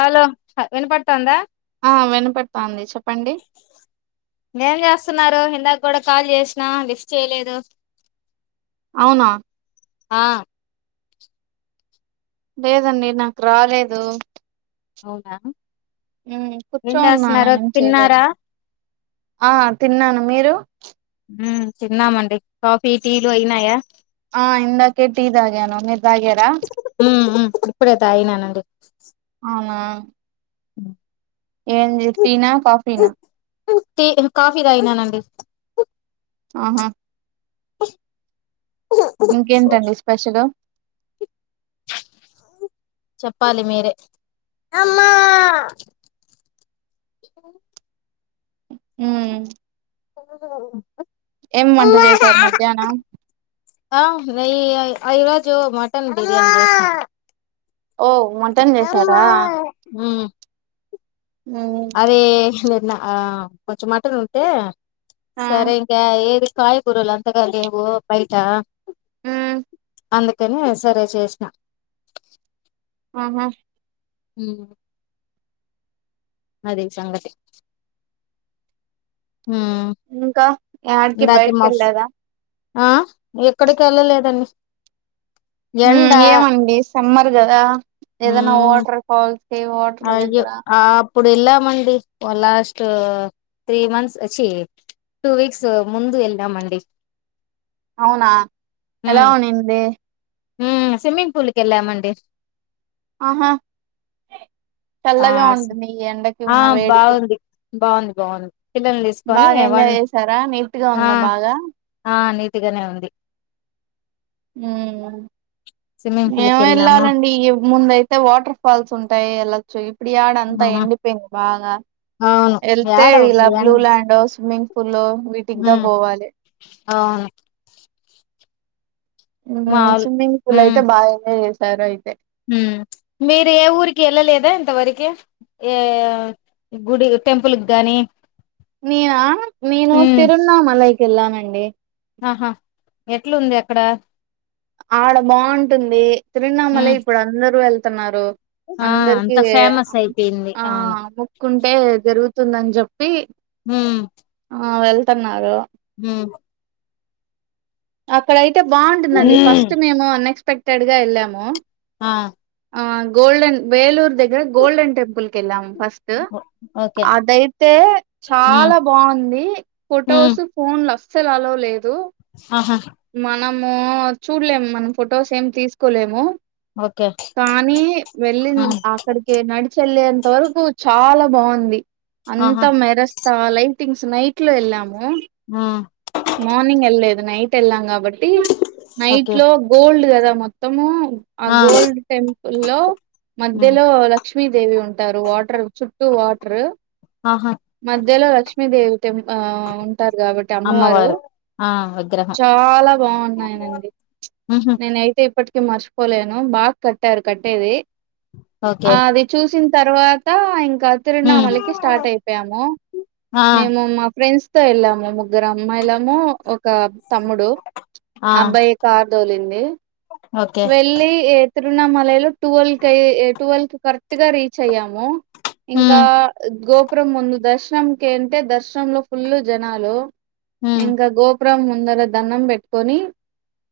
Hello వినపడతాండ ఆ వినపడతాంది చెప్పండి ఎం చేస్తున్నారు ఇందాక కూడా కాల్ చేసిన లిఫ్ట్ చేయలేదు అవునా ఆ లేదండి నాకు రాలేదు అవునా హు ఏం కూర్చొనునా చేస్తున్నారు ఎం చేయలేదు తిన్నారా ఆ తిన్నాను మీరు హ్మ్ తిన్నామండి కాఫీ టీలు అయినాయా ఆ ఇందకె టీ తాగాను తాగారా ఊ ఉహు ఇప్పుడే తాగినానండి అవునా హ్మ్ ఏంది టీ నా కాఫీ నా టీ కాఫీదాగినానండి ఆహా ఇంకేంటండి స్పెషల్ చెప్పాలి మీరే హ్మ్ ఏం వంట చేశారు మధ్యాహ్నం ఆ నెయ్యి ఈరోజు మటన్ బిర్యానీ చేస్నా ఓ మటన్ చేసారా హుమ్మ్ మ్మ్ అదే నా కొంచెం మాటం ఉంటే ఆ సరేంగా ఏది కాయ గురుల్ అంతగా లేేవు బైట మ్మ్ అందుకని సరే చేసినా హ్మ్ హ్మ్ అది సంగతి ఉమ్ ఇంకా ఆడికి ఇందాకే బయకి మా వెళ్ళదా ఆ ఎక్కడికి వెళ్ళలేదండి హ ఎండ ఏమండి సమ్మర్ కదా ఏదైనా ఉమ్ వాటర్ ఫాల్స్ కి వాటర్ దగ్గర ఇప్పుడు వెళ్ళామండి లాస్ట్ త్రీ మంత్స్ వచ్చి టూ వీక్స్ ముందు వెళ్ళామండి అవునా ఎలా అ ఉన్నింది మ్మ్ స్విమ్మింగ్ పూల్కి వెళ్ళామండి ఆహా ఆ చల్లగా ఉంటుంది ఈ ఎండకి ఆ ఉన్న వేడికి బాగుంది బాగుంది గాన్ బాగా ఎంజాయ్ చేసారా నీట్గా ఉందా బాగా తిగానే ఉంది స్విమ్మింగ్ పూల్ మేమూ కి వెళ్ళాము వెళ్ళాలండి ముందయితే వాటర్ ఫాల్స్ ఉంటాయి ఎలా చె ఇప్పుడు ఆడ అంతా ఆ ఎండిపోయింది బాగా అవును వెళ్తే యాడ ఇలా ఉమ్ బ్లూ ల్యాండ్ ఓ స్విమ్మింగ్ పూల్లో వీటికి దా పోవాలి అవును మావులు స్విమ్మింగ్ పూల్ ఉమ్ అయితే బాగానే చే తారా అయితే మీరు ఏ ఊరికి వెళ్ళలేదా ఇంతవరకి ఏ గుడి టెంపుల్కి గాని నేనా నేను ఉమ్ తిరున్నాంలైక్ వెళ్ళానండి ఆహా ఎట్లుంది అక్కడ ఆడ బాగుంటుంది తిరునామలే ఉమ్ ఇప్పుడు అందరుూ వెళ్త తున్నారు ఆ అంత అందరికి ఫేమస్ అయిపోయింది ఆ అవును అమ్ముకుంటే జరుగుతుందని జంపి హు ఆ వెళ్తున్నారు హుమ్ ఆక్కడ అయిత్ తే బాగుంటుందండి ఉమ్ ఫస్ట్ మేము. క్టెడ్ గా ఎళ్ళాము. ఆ ఆ గోల్డెన్ వేలూరు దగ్గర గోల్డెన్ టెంపుల్ కి కెళ్ళాం. ఫస్ట్ ఓ ఓకే అదైతే ఉమ్ చాలా బాగుంది ఉమ్ ఫొటోస్ ఫోన్ ల అసలు అలో లేవు. ద్దు. ఆ. నము చూడలేము మనం ఫొటోస్ ఏం తీసుకోలేము. ఓకే కానీ, వెళ్ళిన్ ఉమ్ అక్కడికే నడిచి. ఏల్లేంత వరకు చాలా బాగుంది. ఆహా అంతా మెరస్తా లైటింగ్స్ నైట్ లో ఏళ్ళాము, ఉమ్ మార్నింగ్ ఏళ్లేదు. న్నాయి. తెల్లంగా. బట్టి నైట్ ఓకే లో గోల్డ్ క. ద మొత్తము. ఆ గోల్డ్ టెంపుల్ లో ఉమ్ మధ్యలో. లక్ష్మీదేవి ఉంటారు వాటర్. చుట్టూ వాటర్. ఆహా మధ్యలో లక్ష్మీదేవి. ఎం ఉంటారు కాబట్టి అమ్మవారు. ఆ విగ్రహం చాలా బాగున్నాయినండి. ఉహు నేను ఐతే ఇప్పటి. మర్చిపోలేను బాగ్ కట్టారు కట్టేది. ఓకే ఆ అది చూసిన్. తర్వాత ఇం. హ్మ్ తిరునామలకి స్టార్ట్ అయిపోయాము ఆ మేము మా ఫ్రెండ్స్. తో ఏళ్ళాము. ముగ్గురు అమ్మాయిలము, ఒక తమ్ముడు, ఆ అబ్బాయి కార్. తోలింది ఓకే వెళ్ళి. తిరుణమలై లో ట్యువెల్ కై ట్యూవెల్ కి కరెక్టుగా రీచ్ అయ్యాము. ఇంకా హ్మ్ గో. ప్రు ముందు దర్శనం కే అంటే దర్శనం లో ఫుల్లు జనాలు. హ్మ్ ఇంకా గో. విగ్రహం ముందర దన్నం పెట్టుకొని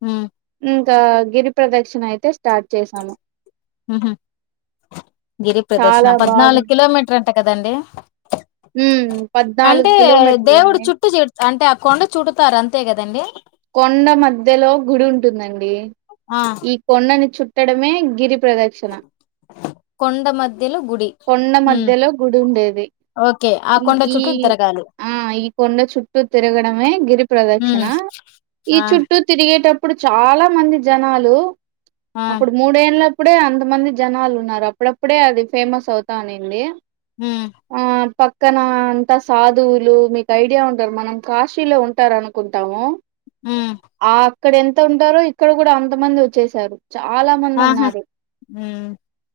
ఉమ్ ఇంకా గిరి ప్రదక్షిణ అయితే స్టార్ట్ చేసాము ఊహు గిరి ప్రదర్శన చాలా పద్నాలు బాగుంది కిలోమీటర్ అంట కదండి ఉమ్ అంటే పద్నాలుగు కిలోమీటర్ దేవుడు అండి చుట్టూ చే అంటే ఆ కొండ చుడుతారు అంతే కదండి కొండ మధ్యలో గుడి ఉంటుందండి ఎమ్ ఆ ఈ కొన్నని చుట్ట ఎట్టడమే గిరి ప్రదక్షిణ కొండ మధ్యలో గుడి కొండ హ్మ్ మధ్యలో గుడి ఉండేది ఓకే ఆ ఈ కొండ ఈ చుట్టూ తిరగాలి ఆ ఈ కొండ చుట్టూ తిరగడమే గిరి ప్రదక్షిణ హ్మ్ ఈ ఆ చుట్టూ తిరిగి ఎక్కేటప్పుడు చాలా మంది జనాలు ఆ అప్పుడు మూడేండ్ల అప్పుడే అంతమంది జనాలు ఉన్నారు అప్పుడప్పుడే అది ఫేమస్ అవుతానింది ఊ ఆ పక్కన అంతా సాధువులు మీకు ఐడియా ఉంటారు మనం కాశీలో ఉంటారు అనుకుంటాము ఊ ఇక్కడ ఎంత ఉంటారో ఇక్కడ కూడా అంతమంది వచ్చేసారు చాలా మంది ఆహా ఉన్నారు హ్మ్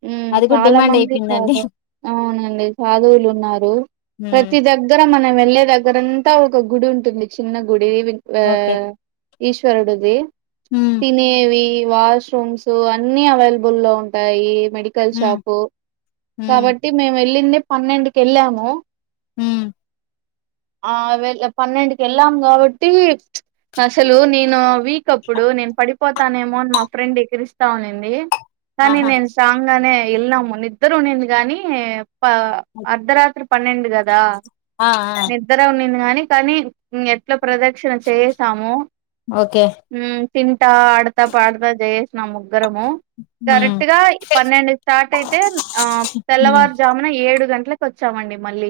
ఊ అది కూడా చాలా డిమాండ్ మంది అయిపోయిందండి సాదువు అవును ముందే సాధువులున్నారు హ్మ్ ప్రతి దగ్గర మన వెళ్ళే దగ్గరంతా ఒక గుడి ఉంటుంది చిన్న గుడి దీవిగ్వ ఓకే ఈశ్వరుడుది హ్మ్ తినేవి వాష్రూమ్స్ అన్ని అవైలబుల్ లో ఉంటాయి మెడికల్ హ్మ్ షాపు హ్మ్ కాబట్టి మేము వెళ్ళింది పన్నెండుకెళ్ళము హు ఆ వెల్ పన్నెండుకెళ్ళం కాబట్టి అసలు నేను వీక్ అప్పుడు నేను పడిపో పోతానేమో అని మా ఫ్రెండ్ ఎక్కిరిస్తా ఉన్నిన్ది కానీ ఆహా నేను స్ట్రాంగనే వెళ్ళాము నిద్దరున్నింది గానీ పా అర్ధరాత్రి పన్నెండు గా దా ఆ ఆ నిద్దర ఉన్నిందిగానీ కనీ మెట్ల ప్రదక్షిణ చేస్ సాము ఓకే తిన్ తింటా ఆడతా పాడతా జేసిన ముగ్గురము హ్మ్ కరెక్ట్ గా పన్నెండుకు స్టార్ట్ అయితే అ హ్మ్ తెల్లవారుజామున ఏడు గన్ ఇళ్లకొచ్చామండి మళ్ళీ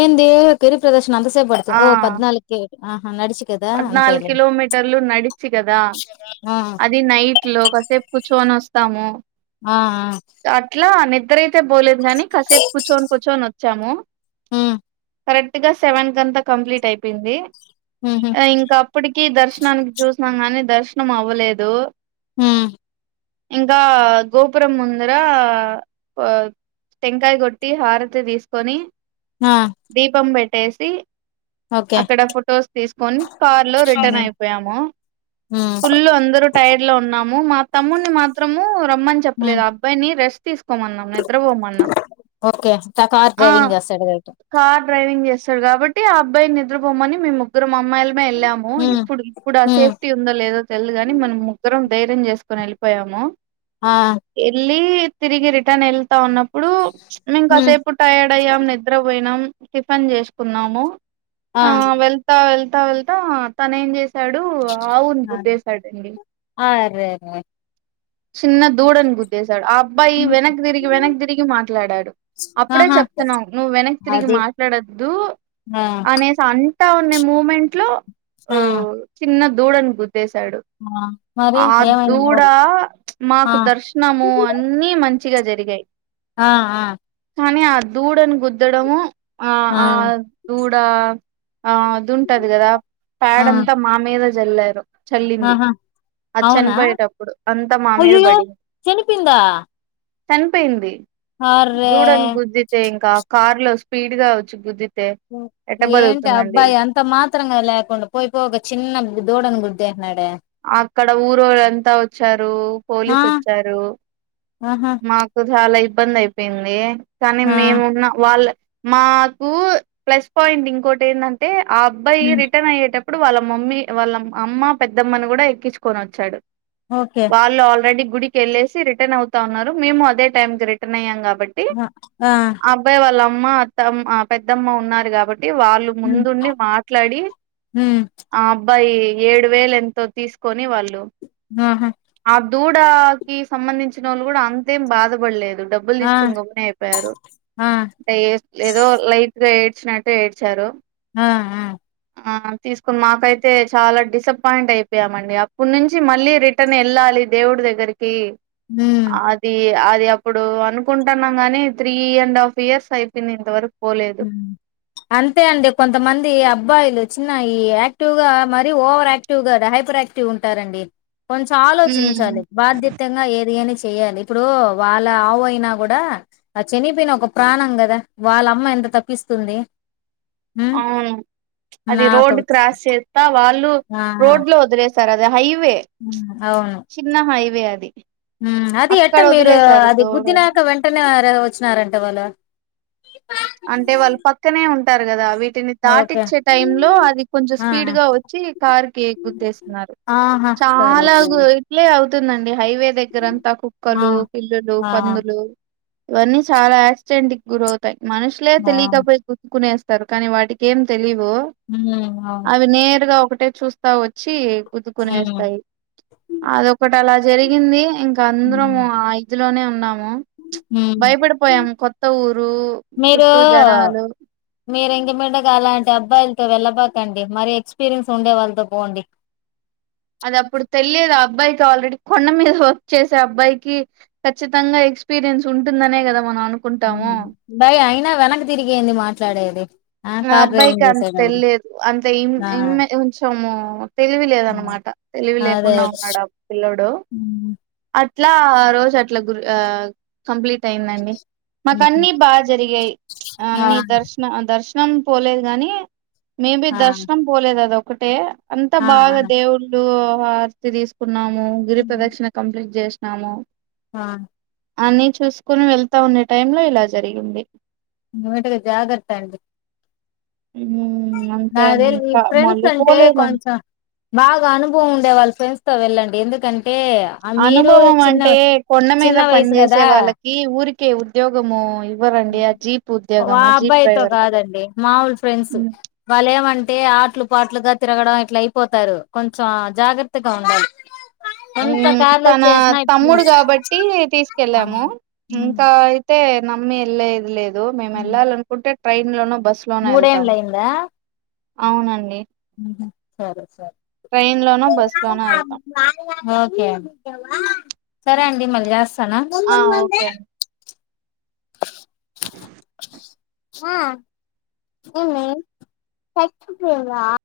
ఏంది గిరి ప్రదర్శన అంత సేప్పడుతద ఆ ఓ పద్నాలుకె ఆ పద్నాలుగు కిలోమీటర్లు నడిచి కదా ఆ అది నైట్లో కాసేపు కూచోని వస్తాము ఆ ఆ అట్లా అన్ ఇద్దరైతె పోలేదు గని కాసేపు కుచ్చొని కుచ్చొని వచ్చాము కరెక్ట్ గా సెవెన్ కంతా కంప్లీట్ అయిపోయింది ఉహు ఇంకా అప్పటికి దర్శ్ ననికి చూసాం కానీ దర్శనం అవ అవలేదు ఉహ్ ఇంకా ఆ గోపురం ముందరా ఆ టెంకాయ కొట్టి హారతి తీసుకొని ఆ దీపం పెట్ టేసీ ఓకే అక్కడ ఫొటోస్ తీసుకొని కార్లో రిటర్న్ ఉమ్, అయిపోయాము ఉమ్, ఫుల్ అందరూ టైర్డ్ లో ఉన్నాము మా తమ్ముని మాత్రము రమ్మని ఉమ్, చెప్పలేదు ఆ అబ్బాయిని రెస్ట్ తీసుకోమన్నాం నిద్రపోమన్నాం ఓకే తా కార్ ఆ డ్రైవింగ్ చేస్తాడు కాబట్టి కార్ డ్రైవింగ్ చేస్తాడు కాబట్టి ఆ అబ్బాయిని నిద్రపోమని మేము ముగ్గురం మా అమ్మాయిలమే వెళ్ళాము ఆ ఇప్పుడు ఇప్పుడు ఆ ఉమ్, సేఫ్టీ ఉందో లేదో తెల్దుగాని మనం ముగ్గురం ధైర్యం చేసుకొని వెళ్ళిపోయాము ఆ లీ తిరిగి రిటర్న్ ఎల్ చేస్తా ఉన్నప్పుడు మేం కాసేపు టైర్డ్ అయ్యాం పోయినాం టిఫన్ చేసుకున్నాము ఆ వెళ్తా వెల్త తో వెళ్తా తన ఏం చేస్త సడు ఆవుని ఆ, గుద్దేశాడు అండి అరే రే. చిన్న దూడ అన్ గుద్దే డు ఆ అబ్బాయి ఉమ్, వెనక్ తిరిగి వెనక్ తిరిగి మాట్లాడాడు అప్పుడే ఆహా చెప్తున్నావు నువ్వు వెనక్ తిరిగి అది మాట్లాడొద్దు ఆ అనేసి అ తా ఉన్నాయి మూమెంట్ లో హా దూడన గు ద్దేశాడు ఆ ఏమైంది దూడ ఆ మాకు దర్శనము అన్న మంచిగా జరిగాయి ఆ ఆ కానీ ఆ దూడని గుద్దడము ఆ ఆ దూడా ఆ అదింటది కదా ప్యాడ ఆ, అంతా మా మీద జల్లారు చల్లింది ఆహా అది అవునా చనిపోయేటప్పుడు అంత అయ్యయ్యో చనిపోయిందా చనిపోయింది అర్రే దూడను గుద్దితే ఇంకా కార్ లో స్పీడ్ గా వచ్చి గుద్ది ఏంటి ఆ అబ్బాయి అంత మాత్రంగా లేకుండా పోయిపోయి ఒక చిన్న దూడని గుద్ నడే అక్కడ ఊరోళ్ళ అంతా వచ్చారు రూ ఆ పోలీస్ వచ్చారు ఆహా మాకు చాలా ఇబ్బంది అయిపోయింది కానీ ఆ మేమున్న వాళ్ళ మాకు ప్లస్ పాయింట్ ఇంకోటి ఏంటంటే ఆ అబ్బాయి ఉమ్ రిటర్న్ అయ్యేట అప్పుడు వాళ్ళ మమ్మీ వాళ్ళ అమ్మ పెద్ద పెద్దమ్మని కూడా ఎక్కించుకొని వచ్చాడు ఓకే వాళ్ళు ఆల్రెడీ గుడికి వెళ్ళేసి రిటర్న్ అవుతా ఉన్నారు మేము అదే టైం కి రటర్న్ అయ్యాం కాబ కాబట్టి ఆ అబ్బాయి వాళ్ళ మాతమ్మ పెద్దమ్మ ఉన్నారు కాబట్టి వాళ్ళు ఉమ్ ముందుండి మాట్లాడి ఉమ్ ఆ అబ్బాయి ఏడు వేల ఎంత తో తీసుకొని వాళ్ళు ఆహా ఆబ్ దూడాకిి సంబంధించిన వాళ్ళు కూడా అంతేం బాధపడలేదు డబ్బులు ఆ తీసుకుని గమ్మనే అయిపోయారు ఆ అంటే ఏదో లైట్ గా ఏడ్చ్ చనట్టే ఏడ్చారు ఆ ఆ ఆ తీసుకుని మాకైతే చాలా డిసప్పాయింట్ అయిపో యా మండి అప్పడు నుంచి మళ్ళీ రిటర్న్ వెళ్ళాలి దేవుడి దగ్గరికి ఉమ్ అది అది అది అప్పుడు అనుకుంటున్నాం గాని త్రీ అండ్ హాఫ్ ఇయర్స్ అయిపోయింది ఇంతవరకు పోలేదు అంతే అండి కొంతమంది మొబాయిలు చిన్న ఈ యాక్టివ్ గా మరి ఓవర్ యాక్టివ్ గా హైపర్ యాక్టివ్ ఉంటారండి కొంచెం హ్మ్. ఆలోచించాలి బాధ్యతంగా ఏది ఏని చెయాలి ఇప్పుడు వాళ్ళ ఆవు అయినా కూడా ఆ చనిపోయిన ఒక ప్రాణం కదా వాళ్ళ అమ్మ ఎంత తప్పిస్తుంది ఉమ్ అవును అది నాకు రోడ్ క్రాస్ చేస్తా వాళ్ళు ఆ రోడ్ లో వదరే సార్ అే హై అవును అది అది ఎట్ట అక్కడ మీరు వదిలేసారు అది దూడని గుదిినాక వెంటనే వచ్చినారంట వాళ్ళు అంటే వాళ్ళు పక్కనే ఉంటారు కదా వీ వీటిని ఓకే దాటించే టై లో అది కొంచెం ఆ స్పీడ్ గా వచ్చి కార్ కి ఎ గుతేస్తున్నారు ఆహా సరే చాలా సరే ఇట్లే అవు ందండి హైవే దగ్గరంతా ఆ కుక్కలు పిల్లులు ఆ పందులు ఇవన్నీ చాలా యాక్సిడెంట్కిి గుర అవుతాయి మనుషల ఆ తెలి కాబకునేస్త ర కానీ వాటికి ఏం తెలిదు ఉమ్ అవును అవి నేరుగా ఒకటే చూస్తా వచ్చి కుతుకునేస్తాయి అదొకటి అ అలా జరిగింది ఇంకా అందరం ము ఉమ్ ఆ ఇదులోనే ఉ అ ఉమ్ భయపడపోయాము కొత్త ఊరు మీరు చుట్టూ జనాలు మీరు ఇక బండ కాాలంటే అబ్బాయిలతో వెళ్ళబాకండి మరి ఎక్స్పీరియన్స్ ఉండే వాళ్ళతో పోండి అది అప్పుడు తెలియదు ఆ అబ్బాయికి ఆల్రెడీ కొండ మీద వర్క్ చేసే అబ్బాయికి ఖచ్చితంగా ఎక్స్పీరియన్స్ ఉంటుందనే కదా మనం అనుకుంటాము బాయి అయినా వెనక్ తిరిగిఏది మాట్లాడేది [inaudible] నా అబ్బాయికి డ్రైవింగ్ అంత చేసేటప్పుడు తెలిలేదు అంత ఇ ఆ కొంచెము తెలివి లేద ఆ! అనమాట తెలివి అదే అదే లేకుండా ఉన్నాడు పిలోడు హ్మ్. ఇట్లా ఆ రోజు అట్లా గు ఆ కంప్లీట్ యిందండి మాకు ఉహు అన్ని బాగా జరిగాయి ఆ అన్ని దర్శన దర్శ కం పోలేదు గాని మేబీ ఆ దర్శనం పోలే దాదా ఒకటే అంతా ఆ ఆ బాగా దేవుళ్ళు వార్త తీసుకు న్నాము గిరి ప్రదక్షిణ కంప్లీట్ చేస్ నాము ఆా అన్ని చూసుకుని వెళ్తా ఉన్న టైం లా ఇలా జరిగింది టగా జాగర్త వెళ్ళు హ్మ్ అంతే అండి నాదేలి ఇంకా ఫ్రెండ్స్ అంటే మళ్ళీపోలేదండి కొంచెం బాగా అనుభవం ఉండేవాళ్ళ ఫ్రెండ్స్ తో వెళ్ళండి ఎందుకం అనుభవం అంటే కొండ మీద చిన్న పని వయసు చేేసే కదా వాళ్ళకి ఊరీ కే ఉద్యోగమో వా అబ్బాయితో డ్రైవర్ గా కాదండి మాముూలు ఫ్రెండ్స్ వాళ్ళ ఏమం టే ఆటలు పాట్లుగా తిరగడం ఇట్లా అయిపోతారు కొంచెం జాగ్రత్తగా ఉండాలి ఎంత మ్మ్ కార్లో తన చేసినా ఇప్పుడు తమ్ముడు కాబట్టి తీసుకెళ్ళాము హ్మ్ హ్మ్ ఇంకా అయితే నమ్మి ఎల్ ది లేదు దు మేము వెళ్ళాలి అనుకుంటే ట్రైన్ లోనో బస్ లోనో వెళ్తాము మూడేళ్లయిందా అవునండి సరే సరే ట్రైన్ లోనో బస్సు లోనో వెళ్తాం ఓకే అండి సరే అండి ని మల్ జాస్ సనా ఆ ఓకే అండి ఆ ఏమ